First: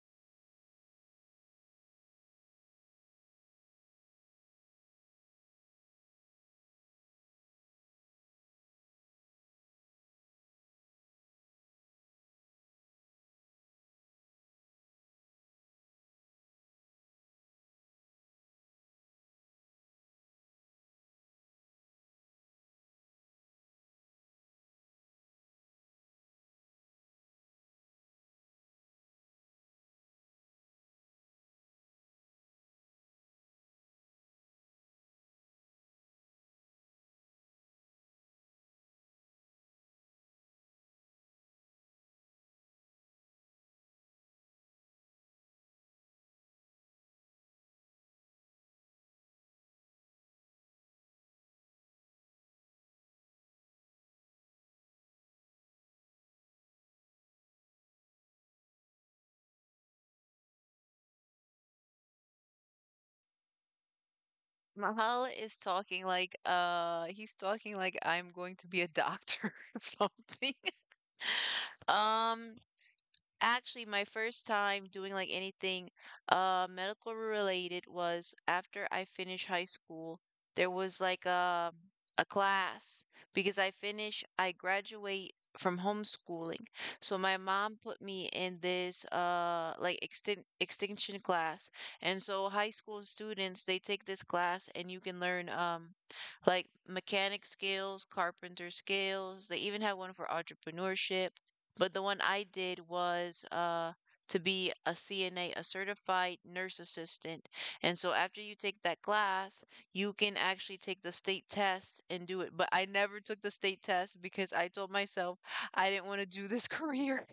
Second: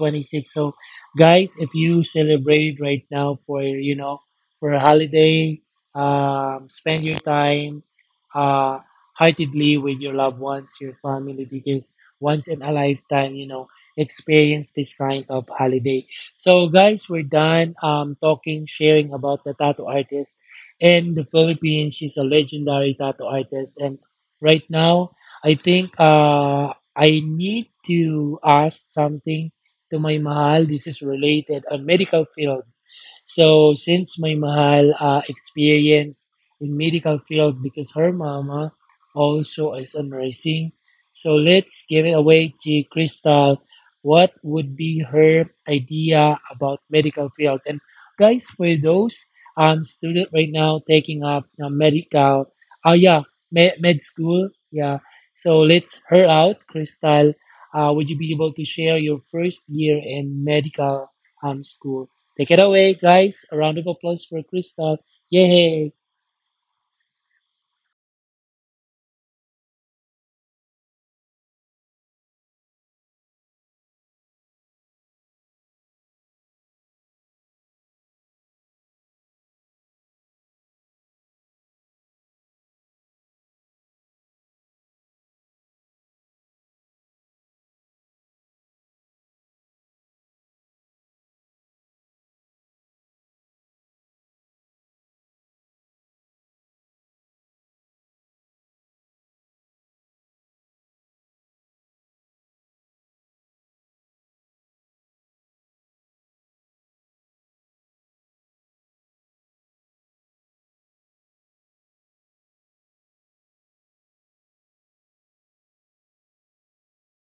26. So, guys, if you celebrate right now for for a holiday, spend your time. Uh, Heartedly with your loved ones, your family, because once in a lifetime, you know, experience this kind of holiday. So, guys, we're done talking, sharing about the tattoo artist in the Philippines. She's a legendary tattoo artist, and right now, I think I need to ask something to my mahal. This is related on medical field. So since my mahal experience in medical field because her mama also is a nursing. So let's give it away to Crystal. What would be her idea about medical field? And guys, for those student right now taking up medical, oh yeah, med school, yeah. So let's her out, Crystal. Would you be able to share your first year in medical school? Take it away, guys. A round of applause for Crystal. Mahal is Yay! talking like he's talking like I'm going to be a doctor or something. Um Actually, my first time doing like anything medical related was after I finished high school. There was like a class because I graduate from homeschooling. So my mom put me in this like extinction class. And so high school students, they take this class and you can learn like mechanic skills, carpenter skills. They even have one for entrepreneurship, but the one I did was to be a CNA, a certified nurse assistant. And so after you take that class, you can actually take the state test and do it. But I never took the state test because I told myself I didn't want to do this career.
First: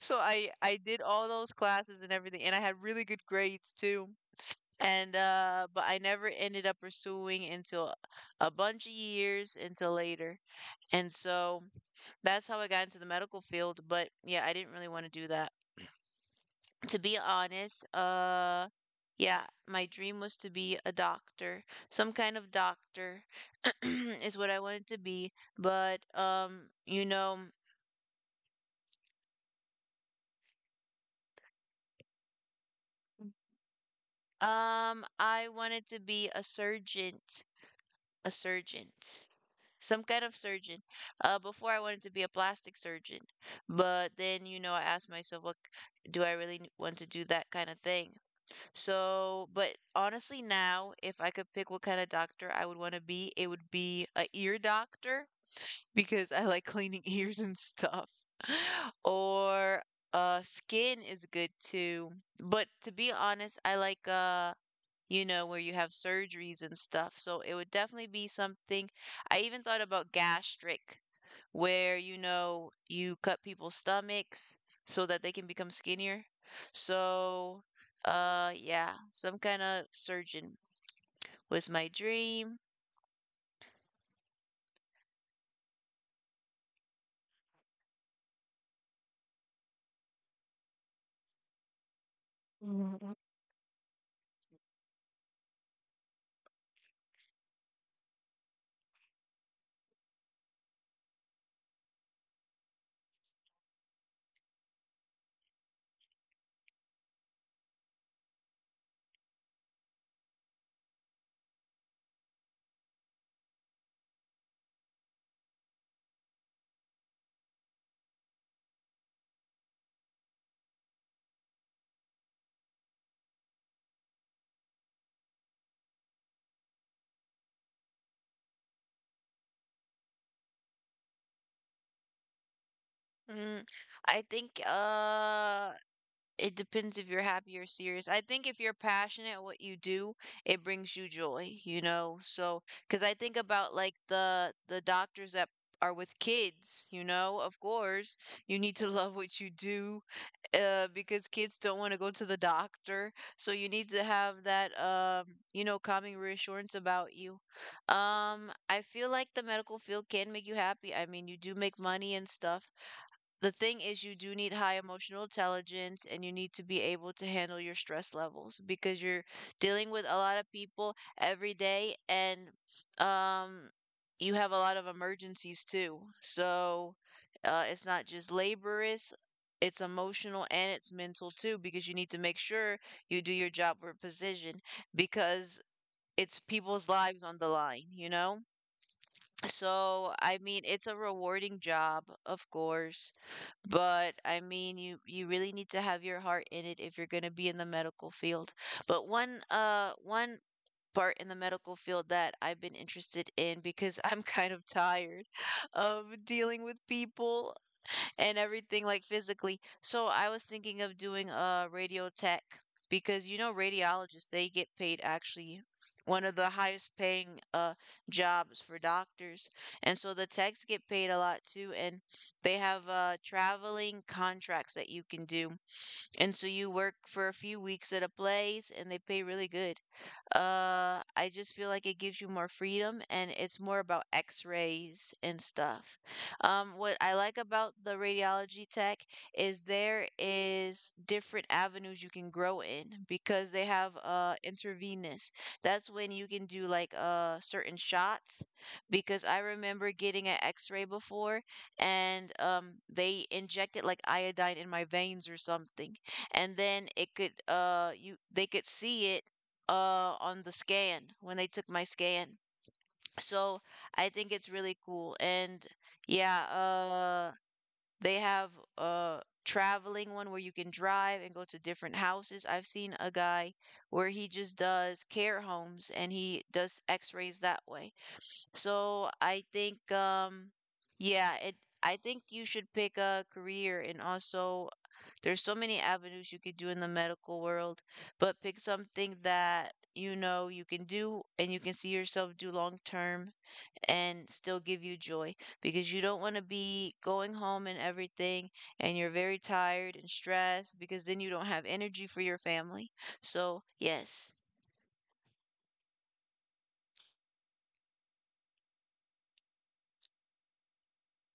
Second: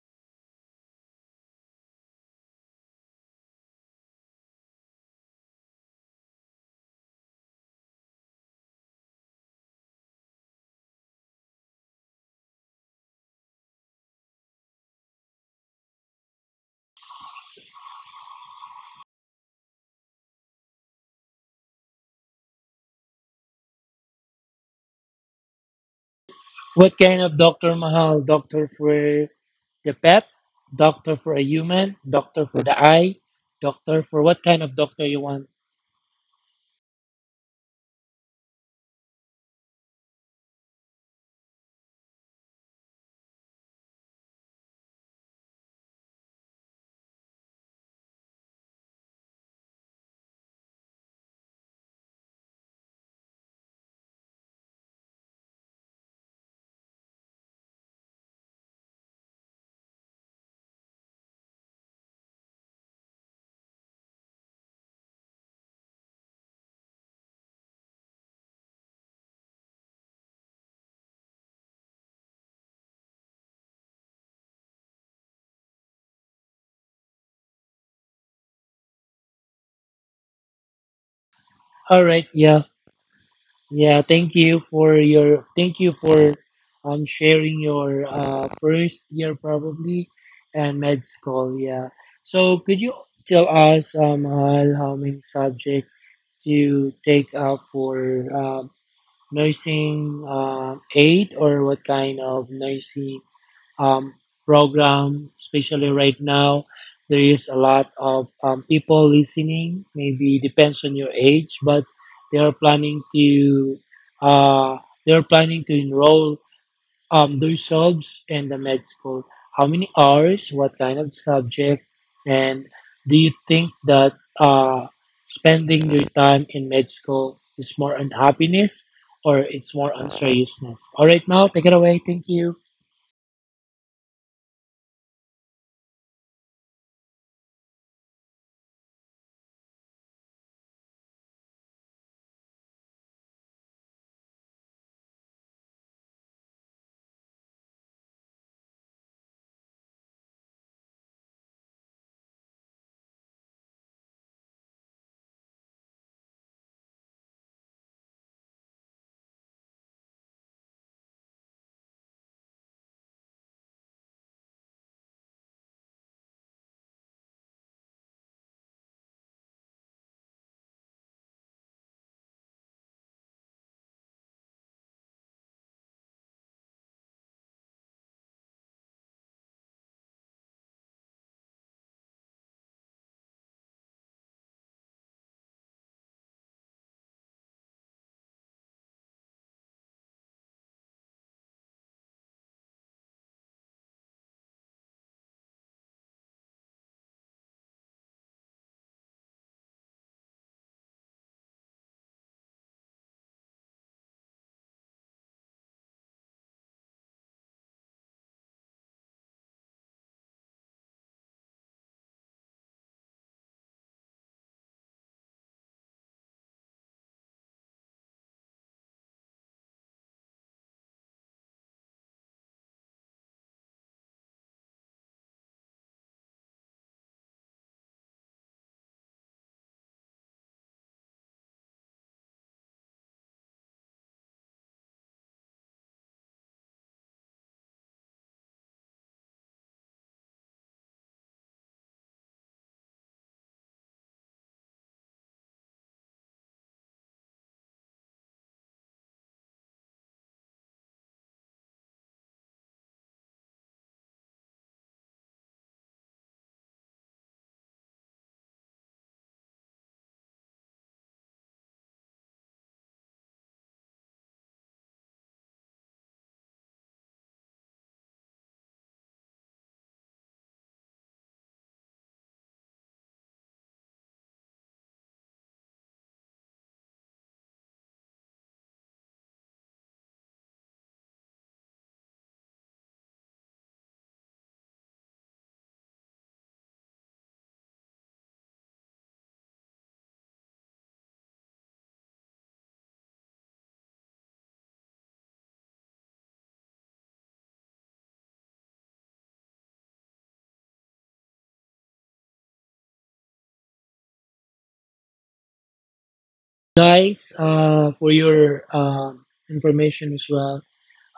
So I did all those classes and everything, and I had really good grades too. And But I never ended up pursuing until a bunch of years until later. And so that's how I got into the medical field, but yeah, I didn't really want to do that. To be honest, yeah, my dream was to be a doctor. Some kind of doctor is what I wanted to be, but What you kind of know, Dr. Mahal? Doctor for the pet? Doctor for a human? Doctor for the eye? Doctor for what kind of doctor you I want? wanted to be a surgeon, a surgeon. Some kind of surgeon. Before I wanted to be a plastic surgeon, but then you know I asked myself, do I really want to do that kind of thing? So, but honestly, now, if I could pick what kind of doctor I would want to be, it would be a ear doctor because I like cleaning ears and stuff. Or skin is good too. But to be honest, I like you know, where you have surgeries and stuff. So it would definitely be something. I even thought about gastric, where you know you cut people's stomachs so that they can become skinnier. So, yeah, some kind of surgeon was my Alright, dream. yeah. Thank you for sharing your first year probably and med school, yeah. So could you tell us, Mahal, how many subjects to take up for nursing aid or what kind of nursing um, program, especially right now. There is a lot of people listening, maybe depends on your age, but they are planning to uh, they are planning to enroll do your jobs in the med school? How many hours? What kind of subject? And do you think that uh, spending your time in med school is more on happiness or it's more on seriousness? All right, Mao, take it away. Thank you, Mm, I think it depends if you're happy or serious. I think if you're passionate at what you do, it brings you joy, you know? So, because I think about like the doctors that are with kids, you know, of course, you need to love what you do because kids don't want to go to the doctor. So you need to have that, you know, calming reassurance about you. I feel like the medical field can make you happy. I mean, you do make money and stuff. The thing is, you do need high emotional intelligence and you need to be able to handle your stress levels because you're dealing with a lot of people every day, and um, you have a lot of emergencies too. So it's not just laborious, it's emotional and it's mental too, because you need to make sure you do your job with precision, because it's people's lives on the line, you know? So, I mean, it's a rewarding job, of course, but I mean, you really need to have your heart in it if you're going to be in the medical field. But one part in the medical field that I've been interested in, because I'm kind of tired of dealing with people and everything like physically. So I was thinking of doing a radio tech, because you know radiologists, they get paid actually one of the highest paying jobs for doctors. And so the techs get paid a lot too, and they have traveling contracts that you can do. And so you work for a few weeks at a place and they pay really good. I just feel like it gives you more freedom and it's more about x-rays and stuff. What I like about the radiology tech is there is different avenues you can grow in, because they have intravenous. That's when you can do like certain shots, because I remember getting an x-ray before, and they injected like iodine in my veins or something, and then it could you they could see it on the scan when they took my scan. So I think it's really cool. And yeah, they have a traveling one where you can drive and go to different houses. I've seen a guy where he just does care homes and he does x-rays that way. So I think yeah, it I think you should pick a career, and also there's so many avenues you could do in the medical world, but pick something that you know you can do and you can see yourself do long term and still give you joy, because you don't want to be going home and everything and you're very tired and stressed, because then you don't have energy for your family. So, yes. guys, for your information as well.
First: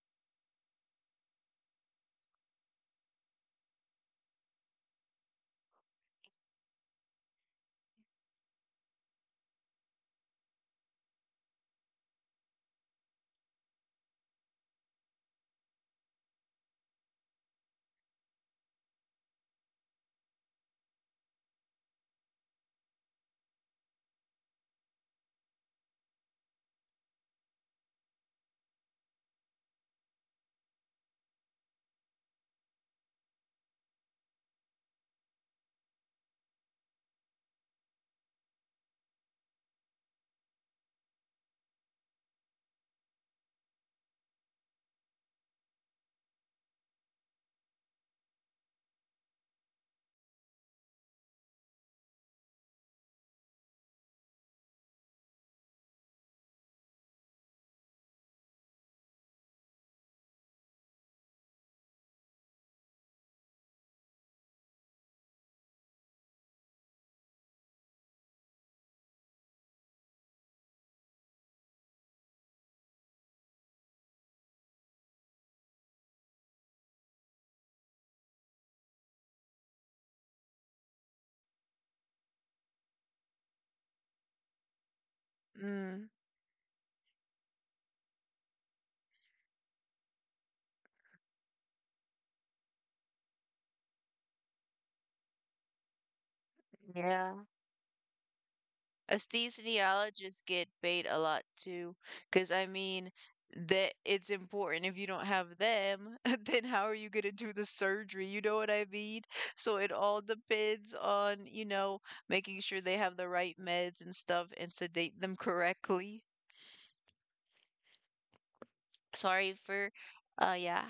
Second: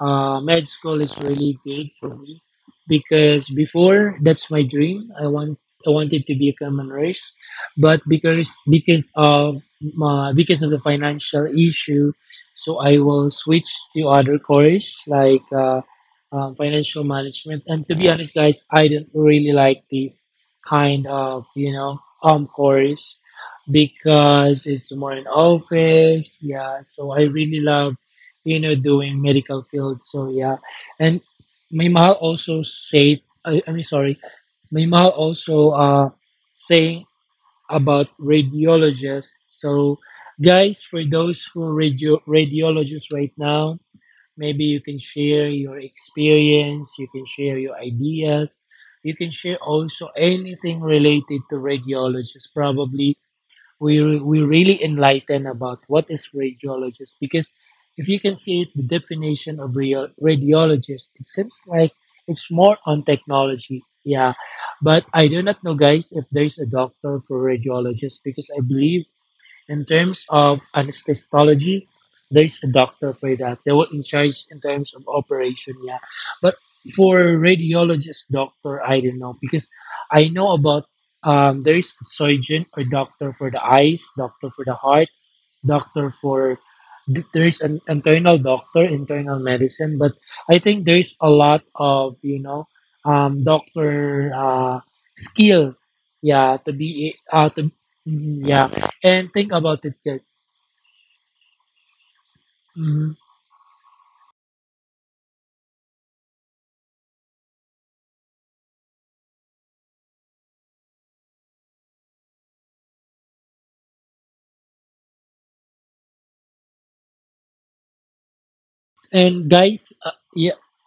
Med school is really good for me because before that's my dream. I wanted to become a nurse, but because of the financial issue, so I will switch to other course like financial management. And to be honest, guys, I don't really like this kind of course because it's more in office. Yeah, so I really love you know, doing medical field. So yeah, and may mahal also say, I, I mean, sorry, may mahal also saying about radiologists. So guys, for those who are radiologists right now, maybe you can share your experience, you can share your ideas, you can share also anything related to radiologists. Probably we really enlighten about what is radiologist because if you can see it, the definition of radiologist, it seems like it's more on technology. Yeah, but I do not know, guys, if there's a doctor for radiologist because I believe in terms of anesthesiology, there's a doctor for that. They were in charge in terms of operation, yeah. But for radiologist doctor, I don't know because I know about there is surgeon or doctor for the eyes, doctor for the heart, Mm, doctor for there is an internal medicine, but I think there's a lot of doctor skill, yeah, yeah. To, mm, yeah, Us and think these about it, guys. genealogists get paid a lot too, because I mean, Mhm. that it's important. If you don't have them, then how are you gonna do the surgery? You know what I mean? So it all depends on, you know, making sure they have the right meds and stuff and sedate them correctly. and Sorry for, guys uh, yeah, yeah,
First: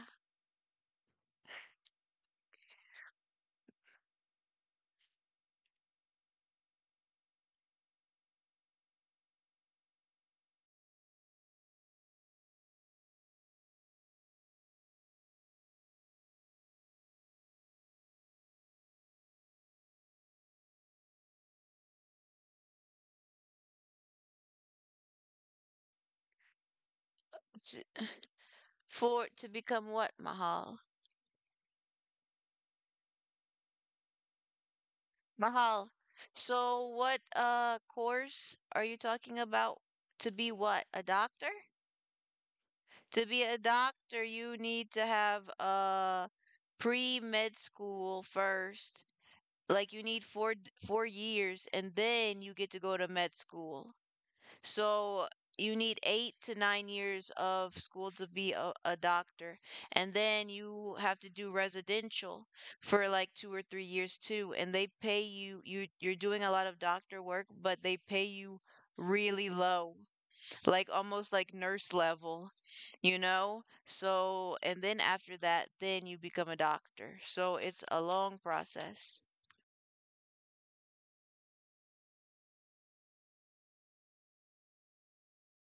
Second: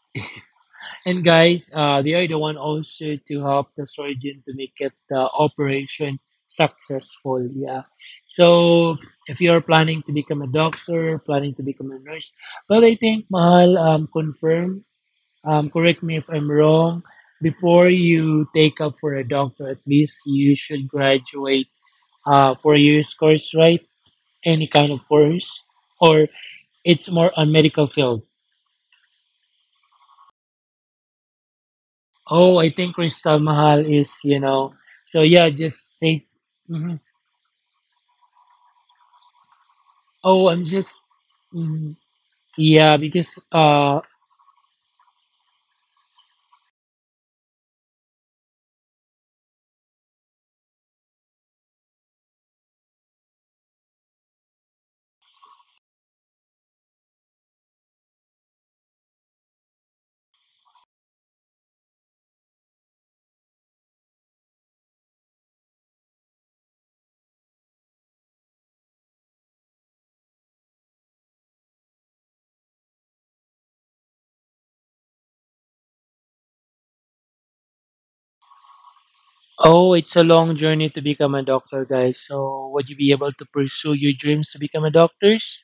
and guys, they are the one also to help the surgeon to make it the operation successful. Yeah. So if you are planning to become a doctor, planning to become a nurse, well, I think Mahal, confirm, correct me if I'm wrong. Before you take up for a doctor, at least you should graduate 4 years course, right? Any kind of course, or it's more on s- medical field. for to become what, Mahal? Oh, I think Crystal Mahal is, you know. So yeah, Mahal. just says. So Mhm. what, course are you talking about? To be Oh, I'm what? A just. doctor? Mhm. Yeah, To be because a doctor, you need to have a pre-med school first. Like you need 4 years, and then you get to go to med school. So you need 8 to 9 years of school to be a doctor. And then you have to do residential for like 2 or 3 years too. And they pay you, you're doing a lot of doctor work, but they pay you really low, like almost like nurse level, you know? So, and then after that, then you become a doctor. So it's a long process. oh, it's a long journey to become a doctor, guys. So would you be able to pursue your dreams to become a doctors,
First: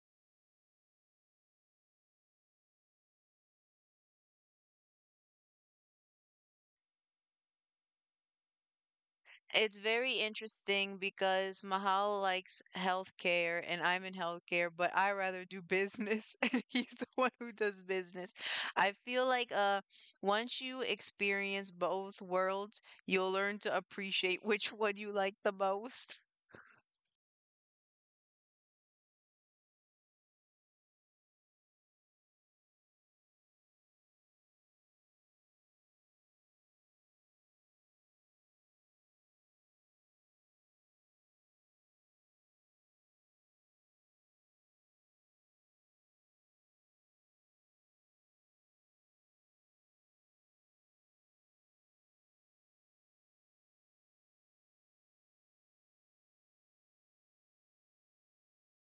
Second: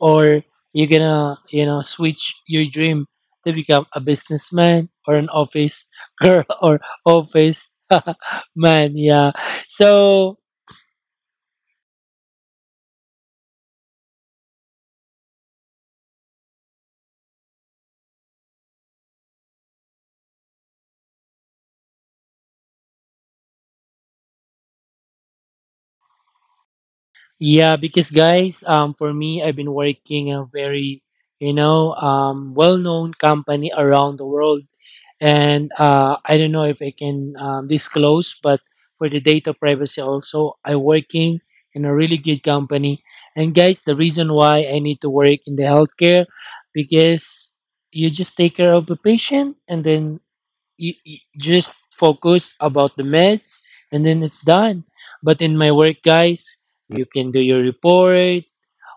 or you gonna you know switch your dream to become a businessman or an office girl or office man? Yeah. It's very So interesting because Mahal likes healthcare and I'm in healthcare, but I rather do business. And he's the one who does business. I feel like once you experience both worlds, you'll learn to appreciate which one you like the most. yeah, because guys, for me, I've been working a very, you know, well-known company around the world, and I don't know if I can disclose, but for the data privacy also, I working in a really good company. And guys, the reason why I need to work in the healthcare because you just take care of the patient, and then you just focus about the meds and then it's done, but in my work, guys, you can do your report.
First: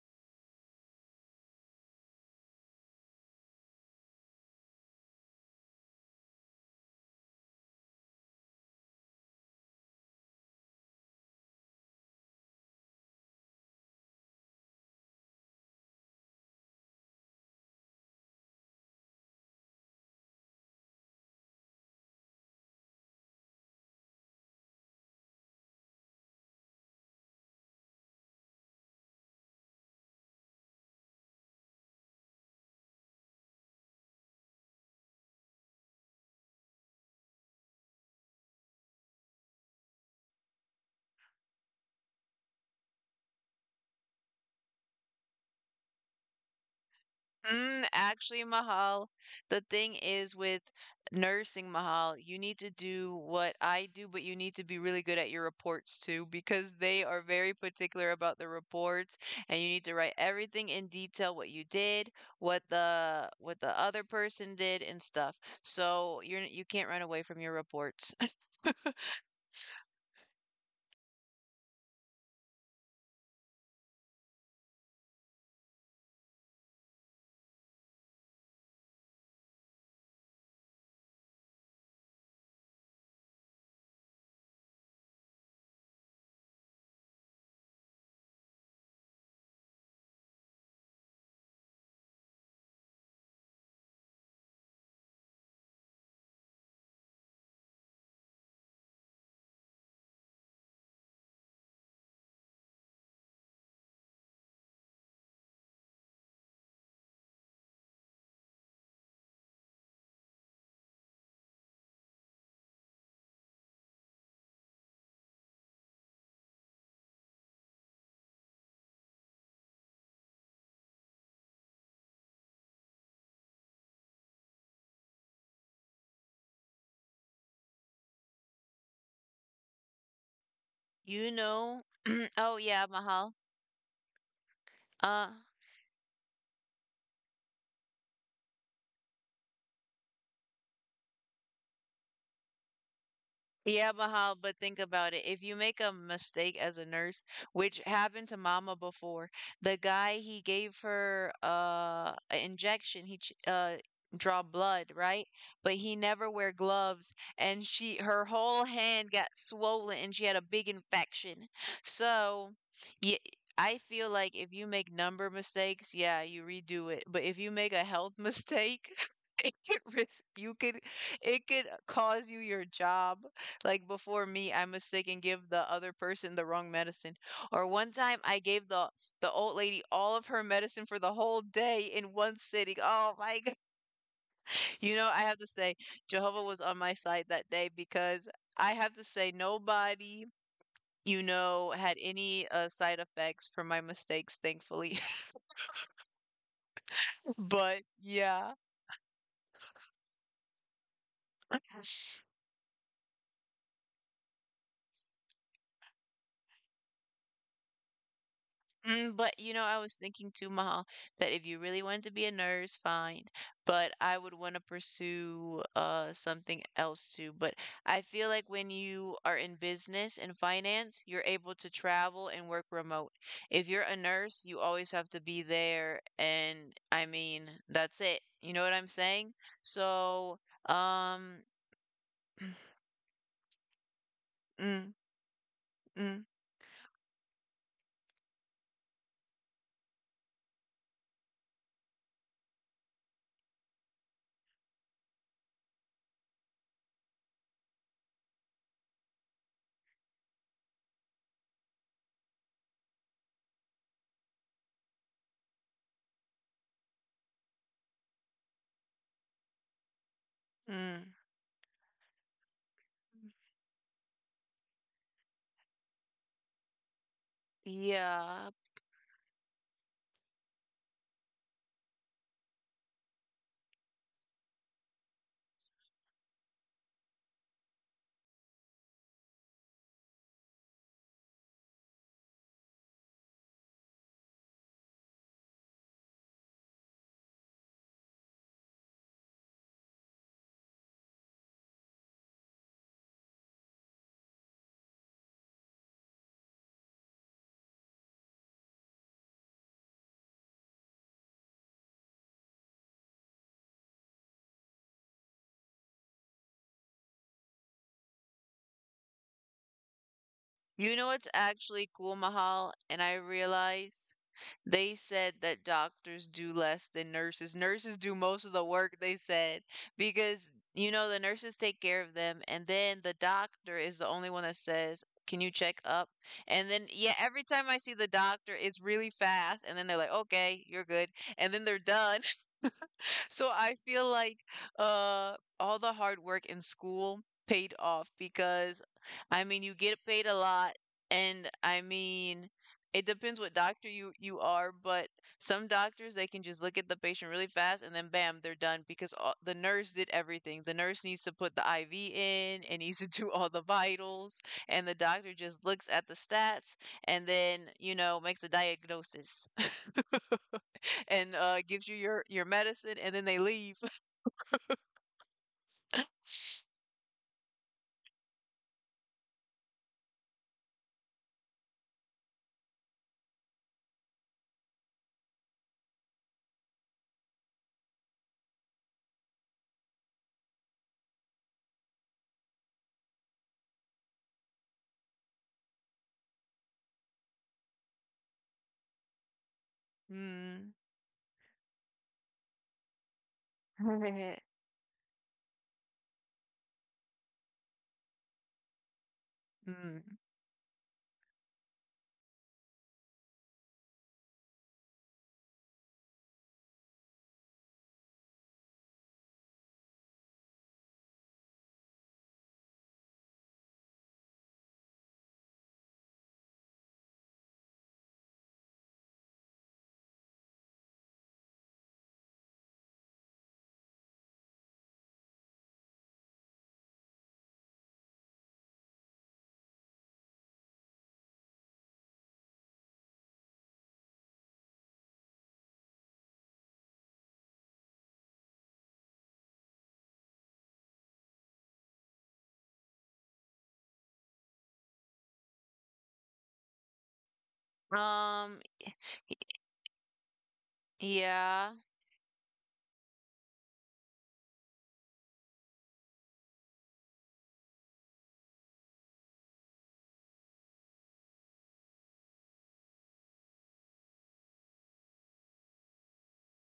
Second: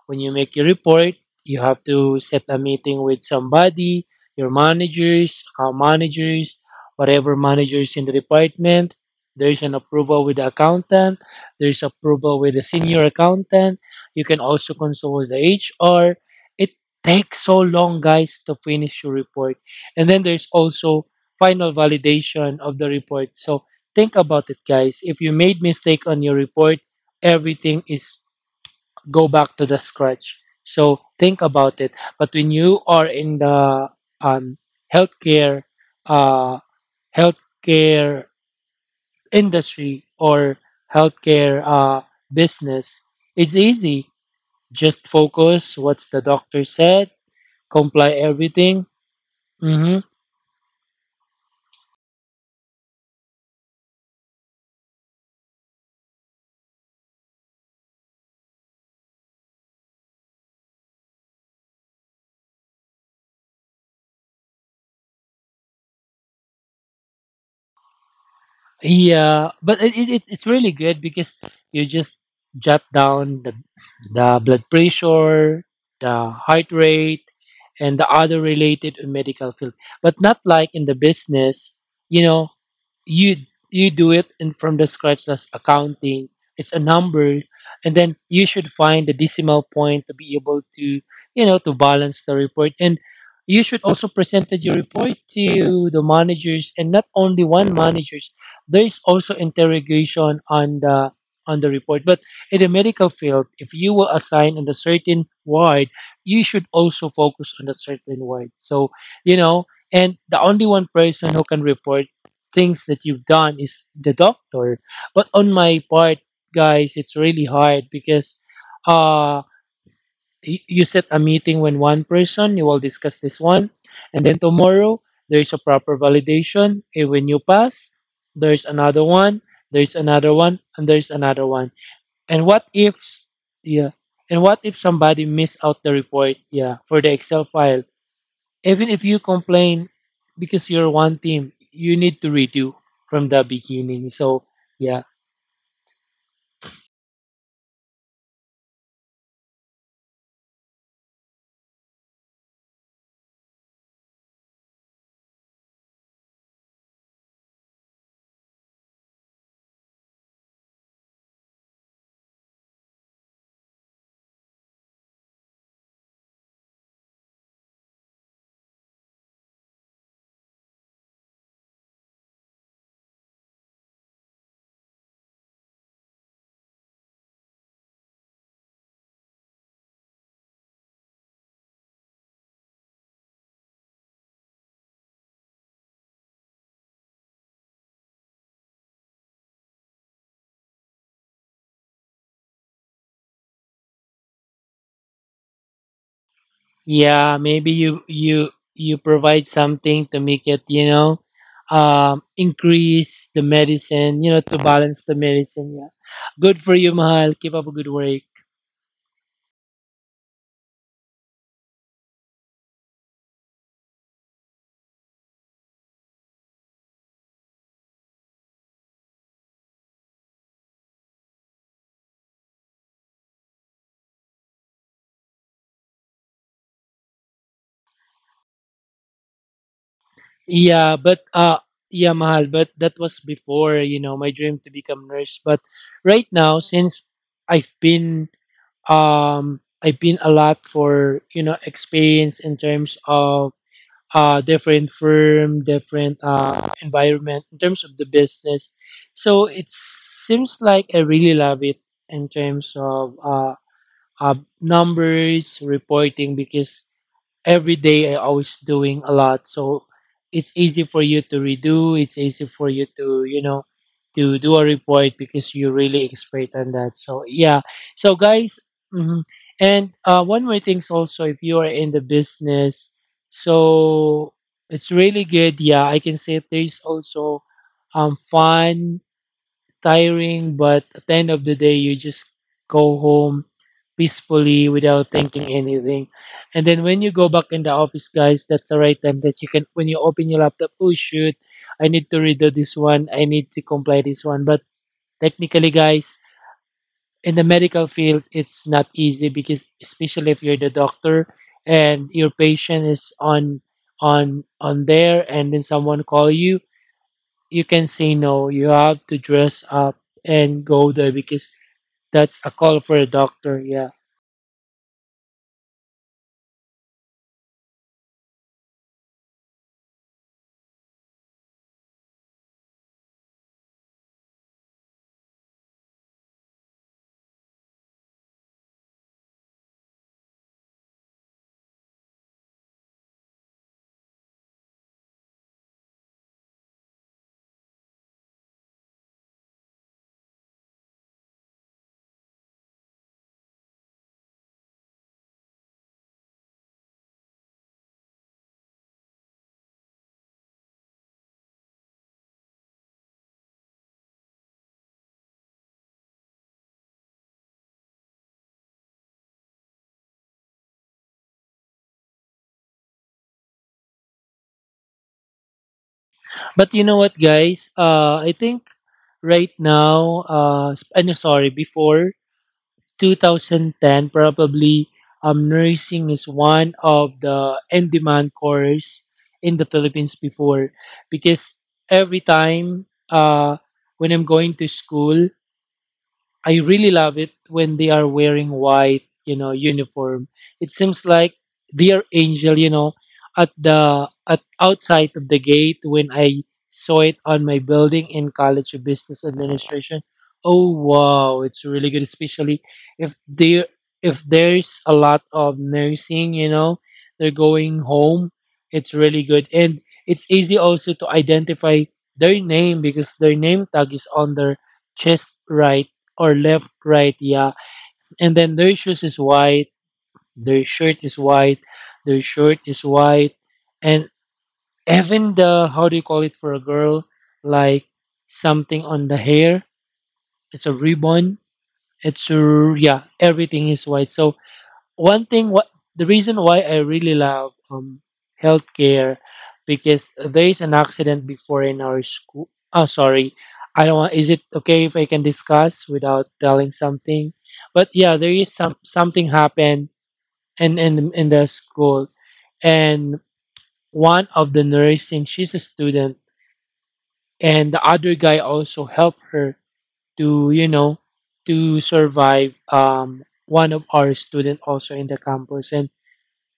When you make your report, you have to set a meeting with somebody, your managers, account managers, whatever managers in the department. There's an approval with the accountant. There's approval with the senior accountant. You can also consult the HR. It takes so long, guys, to finish your report. And then there's also final validation of the report. So think about it, guys. If you made mistake on your report, everything is go back to the scratch. So think about it. But when you are in the um, healthcare uh, healthcare industry or healthcare business, it's easy. Just focus. What's the doctor said? Mm, Comply actually, everything. Mahal, the thing Mm-hmm. is with nursing, Mahal, you need to do what I do, but you need to be really good at your reports too, because they are very particular about the reports, and you need to write everything in detail, what you did, what the other person did, and stuff. So you can't run away from your reports. Yeah, but it's really good because you just jot down the blood pressure, the heart rate, and the other related medical field. But not like in the business, you know, you you do it in from the scratch, that's accounting, it's a number, and then you should find the decimal point to be able to you know to balance the report, and you should also present your report to the managers, and not only one managers, there is also interrogation on the report. But in the medical field, if you were assigned on a certain ward, you should also focus on that certain ward, so you know, and the only one person who can report things that you've done is the doctor. But on my part, guys, it's really hard because uh, you set a meeting when one person, you will discuss this one, and then tomorrow there's a proper validation. And when you pass, there's another one, there's another one, and there's You another one. know, And oh what yeah, if, Mahal. yeah, and what if Uh, somebody miss out the report, yeah, for the Excel file? Even if you complain because you're one team, you need to redo from the Yeah, beginning. Mahal, So but think yeah, about it. If you make a mistake as a nurse, which happened to Mama before, the guy, he gave her an injection, draw blood, right? But he never wear gloves and she, her whole hand got swollen and she had a big infection. So, yeah, I feel like if you make number mistakes, yeah, you redo it. But if you make a health mistake, it could risk you could it could cause you your job. Like before me, I mistake and give the other person the wrong medicine. Or one time I gave the old lady all of her medicine for the whole day in one sitting. Oh my God. You know, I have to say Jehovah was on my side that day because I have to say nobody, you know, had any side effects from my mistakes, thankfully. yeah, maybe But yeah. You provide something to make it, you know, increase the medicine, you know, to balance the medicine. Yeah, good for you, Mahal. Keep up a good work. Mm, but, you know, I was thinking too, Mahal, that if you really wanted to be a nurse, fine, but I would wanna pursue, something else too, but I feel like when you are in business and finance, you're able to travel and work remote. If you're a nurse, you always have to be there, and, I mean, that's it, you know what I'm saying? So, Yeah, but um, uh, yeah, Mahal. But that was before, you know, my dream to mm, become nurse. But mm, right now, since I've been I've been a lot for you know experience in terms of different firm, different environment in terms of the business. So it seems like I really love it in terms of uh numbers reporting because every day I always doing a lot. So it's easy mm, for you to redo. It's easy for you to, you know, to do a report because you're really expert on that. So yeah. So yeah. guys, mhm, and one more things also if you are in the business, so it's really good. Yeah, I can say there's also fun, tiring, but at the end of the day, you just go home peacefully without thinking anything. And then when you go back in the office, guys, that's the right time that you can, when you open your laptop, oh shoot, I need to redo this one, I need to comply this one. But technically, guys, in the medical field, it's not easy because especially if you're the doctor and your patient is on there, and then someone call you, you can say no. You have to dress up and You go know there what's because actually cool, that's a Mahal? call And for I a doctor. Yeah. realize they said that doctors do less than nurses. Nurses do most of the work, they said, because, you know, the nurses take care of them, and then the doctor is the only one that says, can you check up? And then, yeah, every time I see the doctor, it's really fast. And then they're like, okay, you're good. And then they're done. So I feel like uh all the hard work in school paid off because I mean you get paid a lot, and I mean it depends what doctor you are, but some doctors, they can just look at the patient really fast and then bam, they're done, because all, the nurse did everything. The nurse needs to put the IV in and needs to do all the vitals, and the doctor just looks at the stats and then, you know, makes a diagnosis. And gives you your medicine and then they leave. But you know what, guys? I think right now, ano, sorry, before 2010, probably nursing is one of the in-demand course in the Philippines before because every time when I'm going to school, I really love it when they are wearing white, you know, uniform. Mm. It seems like they are angel, you know, at the at outside of the gate when I saw it on my building in College of Business Mm. Administration. Oh wow, it's really good, especially if there if there's a lot of nursing, you know, they're going home. It's really good. And it's easy also to identify their name because their name tag is on their chest right or left, right, yeah. And then their shoes is white, their shirt is white, their shirt is white, and even the how do you call it for a girl, like something on the hair, it's a ribbon, it's a, yeah, everything is white. So one thing what the reason why I really love healthcare because there is an accident before in our school. Oh, sorry. I don't want. Is it okay if I can discuss without telling something? But yeah, there Um, is something happened in the yeah. school, and one of the nursing, she's a student, and the other guy also helped her to you know to survive. One of our student also in the campus, and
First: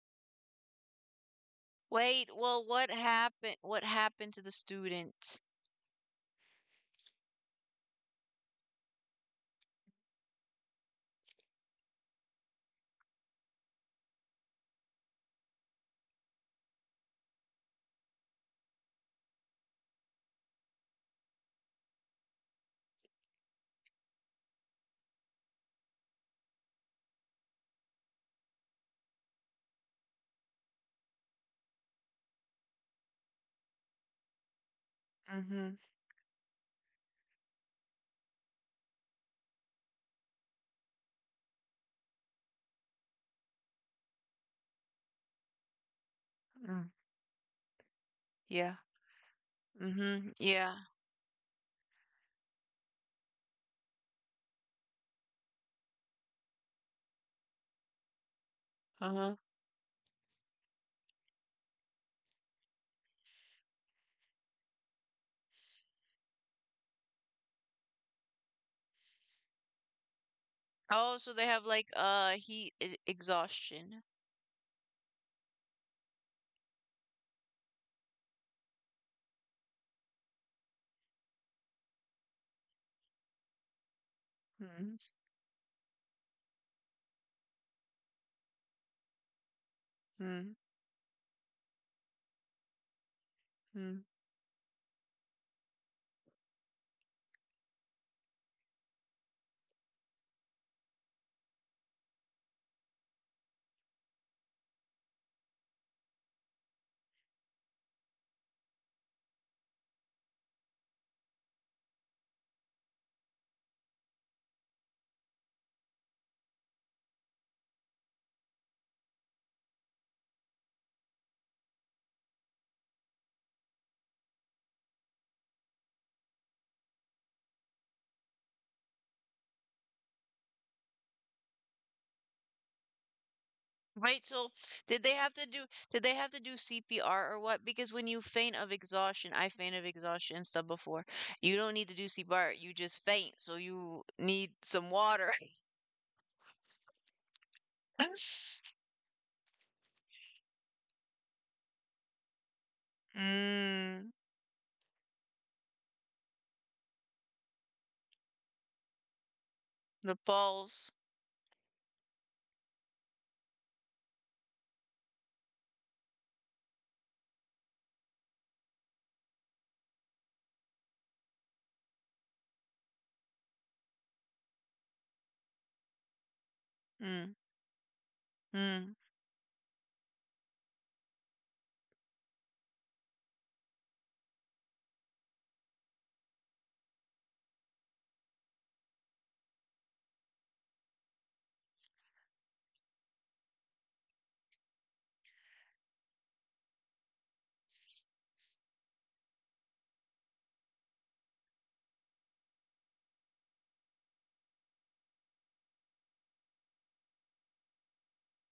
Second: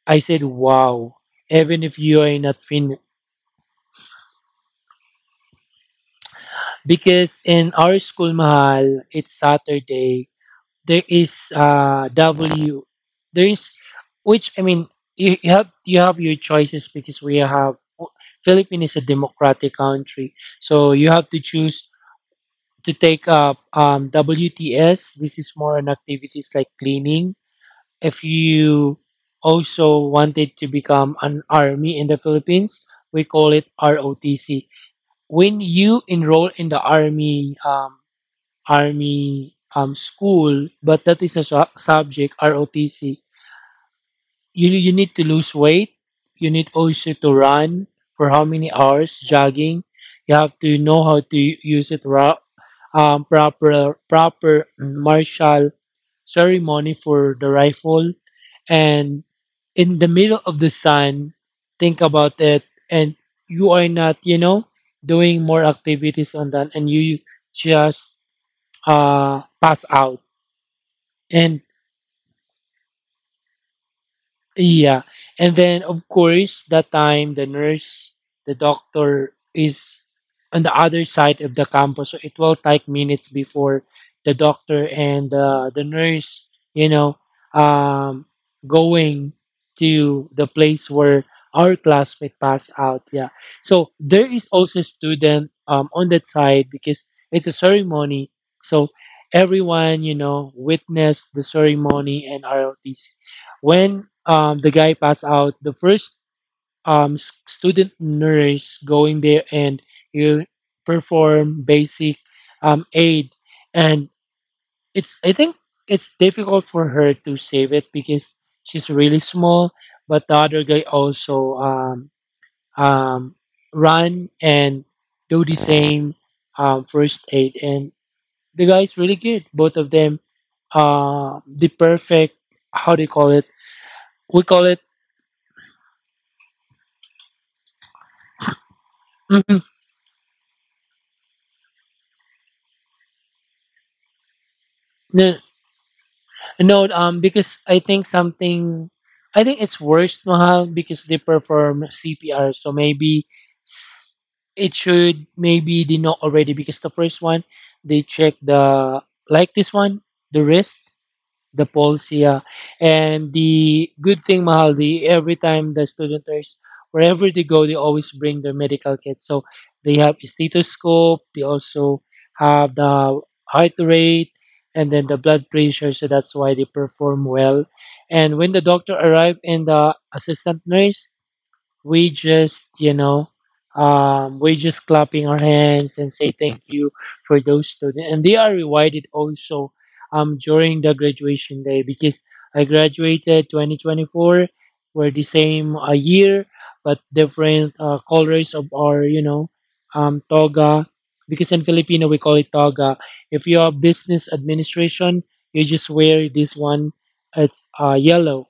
I said, wow, even if you Wait, are not well, what fin happened? What happened to the student? because in our school mahal, it's Saturday. There is uh W there is which I mean you have your choices because we have Philippines is a democratic country. So you have to choose to take up WTS. This is more on activities like cleaning. If you also wanted to become an army in the Philippines, we call it ROTC. When you enroll in the army school, but that is a subject ROTC. You need to lose weight. You need Mm, also to run for how many yeah. hours jogging. Mm-hmm. You have Yeah. to know how to use it proper martial ceremony for the rifle and Uh-huh. in the middle of the sun, think about it and you are not, you know, doing more activities on that and you just pass out. Oh, so they And have like heat exhaustion. yeah. And then of course that time the nurse, the doctor is on the other side of the campus. So it will take minutes before the doctor and the nurse, you know, um, going to the Mm-hmm. place where our classmate passed out. Yeah. So Hmm. there is also student on that side because it's a ceremony. So everyone, you know, witnessed the ceremony and ROTC. When the guy passed out, the first student nurse going there and you perform basic aid, and it's I think it's difficult for her to save it because she's really small. But the other guy also um, run and do the same first aid, and the guy's really good. Both of them, the perfect how do you call it? Right, We so call it did they have to do did they have to do CPR or what? Because when you faint of exhaustion, I faint of exhaustion and stuff before. You don't need to do CPR, you just faint. So you need some water. No, because I think something, I think it's worse, Mahal, because they perform CPR. So maybe Mm, s- it should, maybe they know already because the first one, they check the, like this one, the the wrist. pulse. The polls, yeah, and the good thing mahaldi every time the student nurse wherever they go they always bring their medical kit, so they have a stethoscope, they also have the heart rate and then the blood pressure. So that's why they perform Mm, well. And when the mm, doctor arrived and the assistant nurse, we just you know we just clapping our hands and say thank you for those students, and they are rewarded also during the graduation day because I graduated 2024. We're the same a year but different colors of our you know toga, because in filipino we call it toga. If you are business administration, you just wear this one, it's yellow.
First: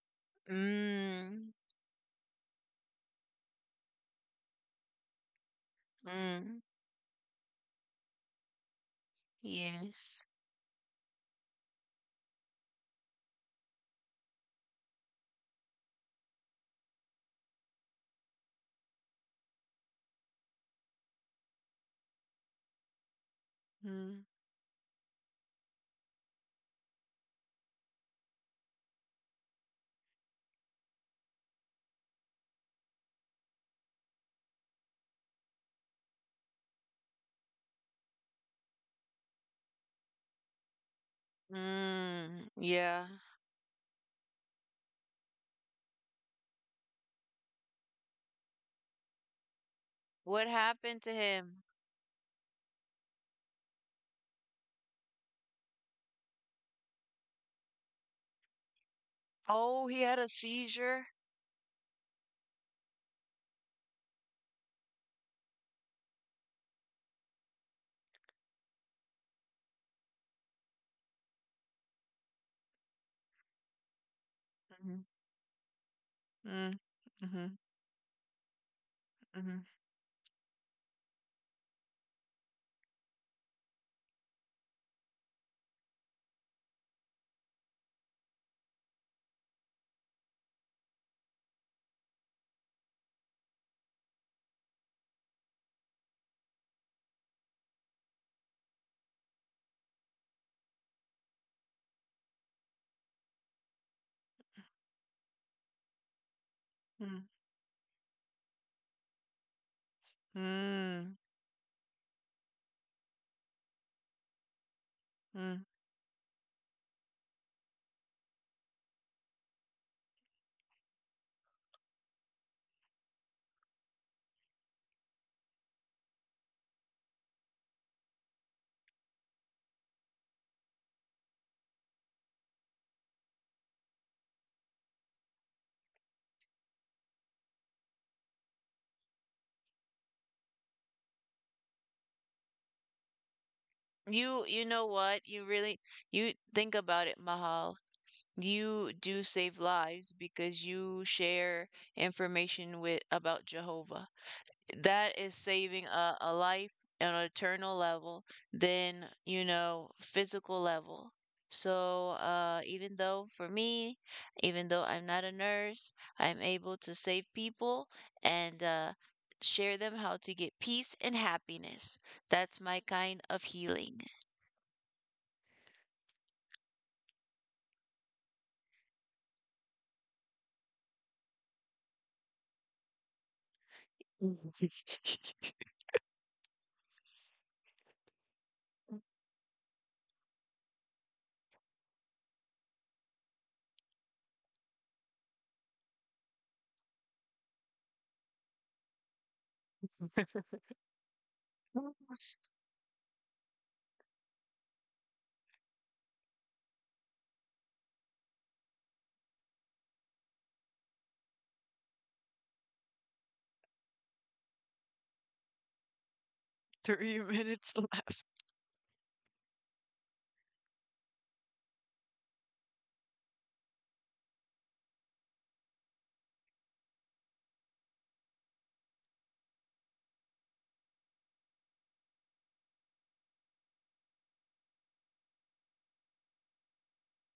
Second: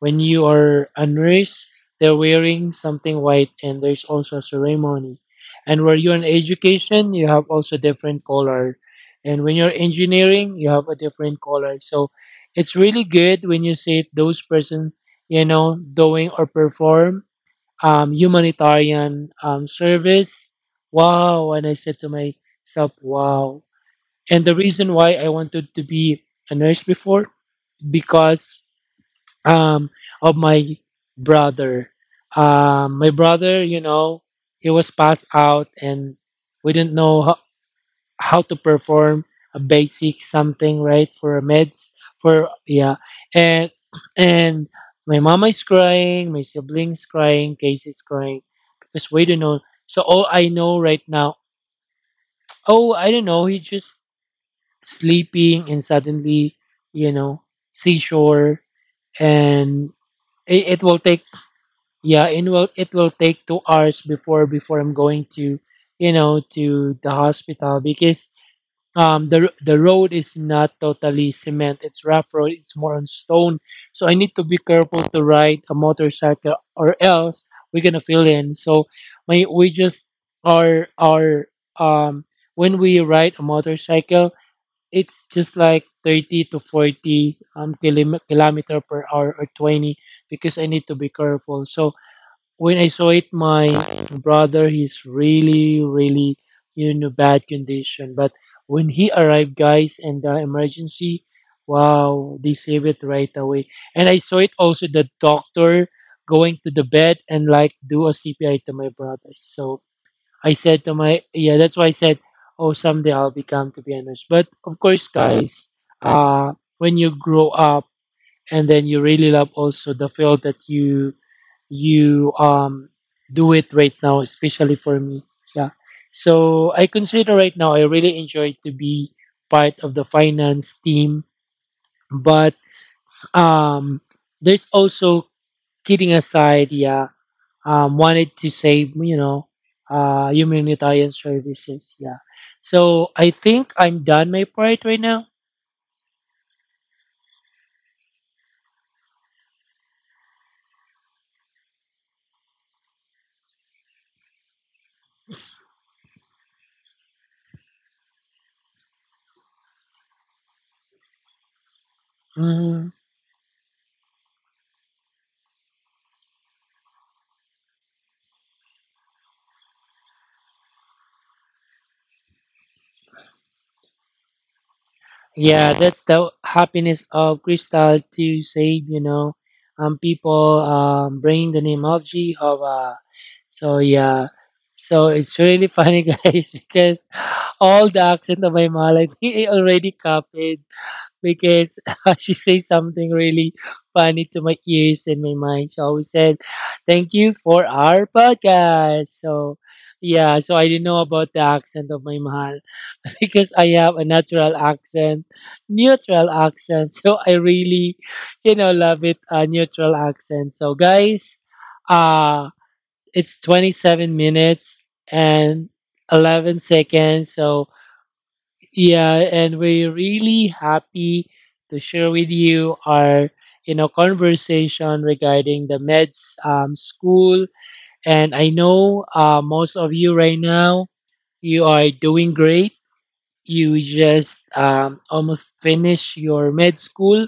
When you are a mm, nurse, they're wearing something white and there's also a ceremony. And where you're in mm. education, you have also different color. And when you're Yes. engineering, you have a different color. So it's really good when you see those person, you know, doing or perform humanitarian service. Wow. And I said to myself, wow. Mm, And the reason why I wanted to be a nurse before, because um of my brother. My brother you know he was passed out and we didn't know how to perform a basic something right for meds mm. for yeah. Yeah. And and my mama is crying, my siblings crying, casey's crying because we don't know. So all What I know happened right to now, him? oh I don't know, he's just sleeping and suddenly you know seashore. Oh, And he had a it will seizure. take, yeah it will take 2 hours before before I'm going to you know to the hospital because um the road is not totally cement, it's rough road, it's more on stone. So I need to be careful Mm, to ride a motorcycle mm, or else mm, we're gonna fill in. So my mm, we just are um when we ride a motorcycle it's just like 30 to 40 um kilometer per hour, or 20, because I need to be careful. So when I saw it, my brother, he's really, really in a bad condition. But when he arrived, guys, and the emergency, wow, they saved it right away. And I saw it also the doctor going to the bed mm, and like do a CPR to my brother. So I said to mm, my, yeah, that's why I said, oh, someday I'll become to be a nurse. But of course, mm. guys, uh, when you grow up and then you really love also the field that you do it right now, especially for me. Yeah. So I consider right now I really enjoy to be part of the finance team, but um there's also kidding aside, yeah, wanted to save, you know, humanitarian services, yeah. So I think I'm done You my you know part right what? now. You really, you think about it, Mahal. You do save lives because you share information with about Jehovah. That is saving a life on an eternal level than, you know, physical level. So, Mm-hmm. even though for me, even though I'm not a nurse, I'm able to save people, and share them how to get peace and happiness. That's my kind of healing. Yeah, that's the happiness of Crystal to save, you know, people bring the name of G of so yeah, so it's really funny, guys, because all the accent of my mom, like, I already copied because she says something really funny to my ears and my mind. She always said, "Thank you for our podcast." So yeah, so I didn't know about the accent of my mom. Because I have a natural accent, neutral accent. So I really, you know, love it, a neutral accent. So guys, uh, it's 27 minutes and 11 Three seconds. minutes So left. yeah, and we're really happy to share with you our, you know, conversation regarding the meds school. And I know most of you right now, you are doing great, you just almost finish your med school.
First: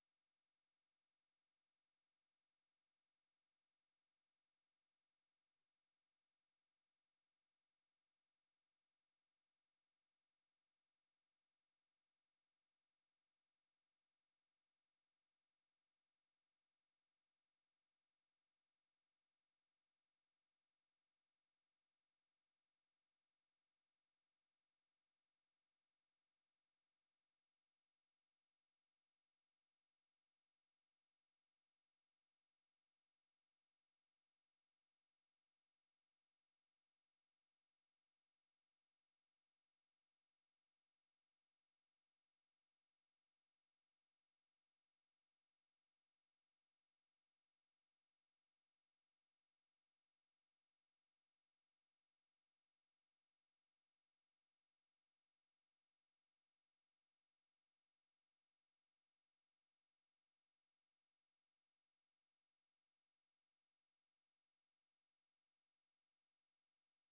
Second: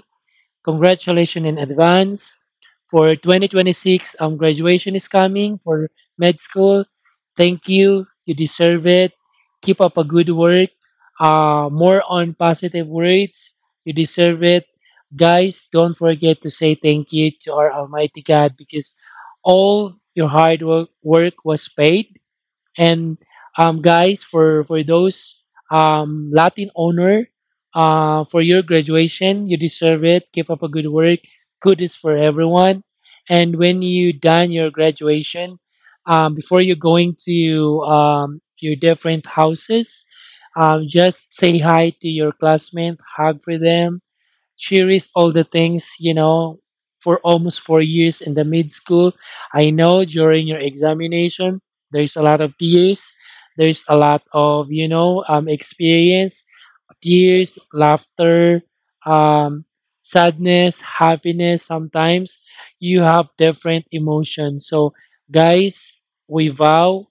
Congratulations in advance. For 2026, graduation is coming for med school. Thank you. You deserve it. Keep up a good work. More on positive words. You deserve it. Guys, don't forget to say thank you to our Almighty God because all your work was paid, and guys, for those Latin honor, for your graduation, you deserve it. Keep up a good work. Good is for everyone. And when you done your graduation, before you going to your different houses, just say hi to your classmate, hug for them, she raised all the things, you know, for almost 4 years in the mid school. I know during your examination, there's a lot of tears, there's a lot of, you know, experience tears, laughter, um, sadness, happiness. Sometimes you have different emotions. So, guys, we vow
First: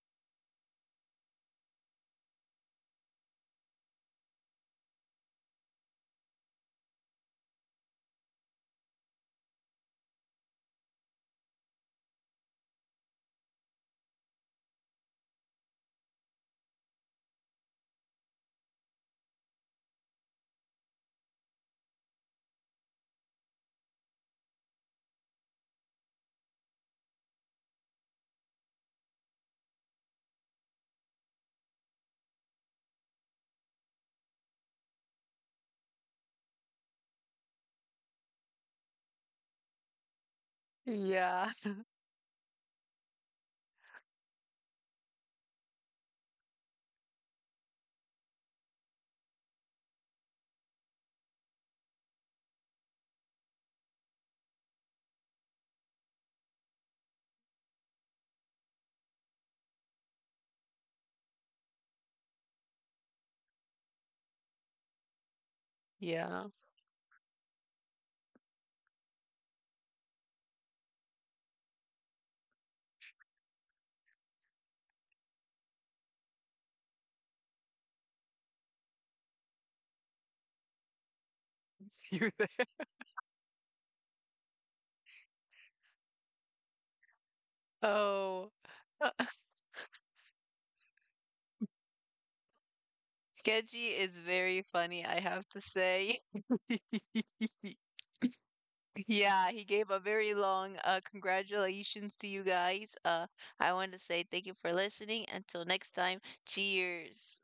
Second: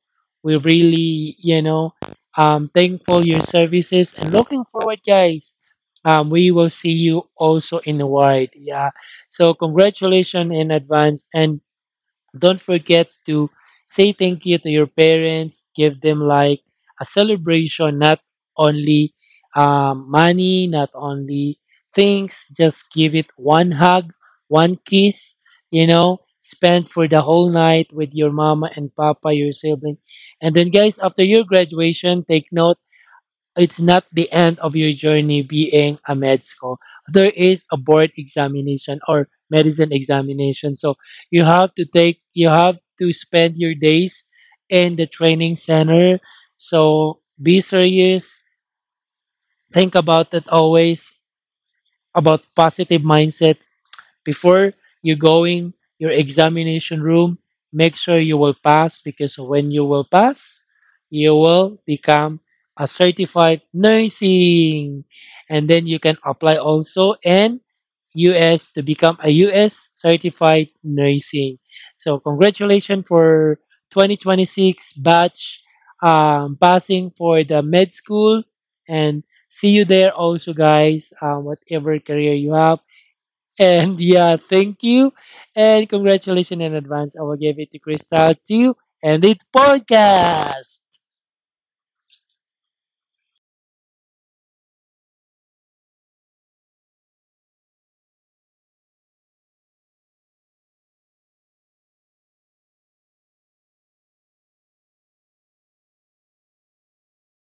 we really, you know, thankful your services and looking forward, guys. We will see you also in the wide. Yeah. So, congratulations in advance and don't forget to say thank you to your parents. Give them like a celebration, not only money, not only things. Just give it one hug, one kiss. You know, spend for the whole night with your mama and papa, your sibling. And then, guys, after your graduation, take note it's not the end of your journey being a med school. There is a board examination or medicine examination. So you Yeah, have to take, you have to spend your days in the training center. So be serious. Think about it always, about positive mindset. Before you go in your examination room, make sure you will pass because when you will pass, you will become a certified nursing. And then you can yeah. apply also in US to become a US certified nursing. So congratulations for 2026 batch passing for the med school and see you there also guys whatever You're career you there. have. And yeah, thank you. And congratulations in advance. I will give it to Crystal Oh, too. And it's podcast. Kenji is very funny, I have to say. Yeah, he gave a very long congratulations to you guys. I want to say thank you for listening. Until next time, cheers.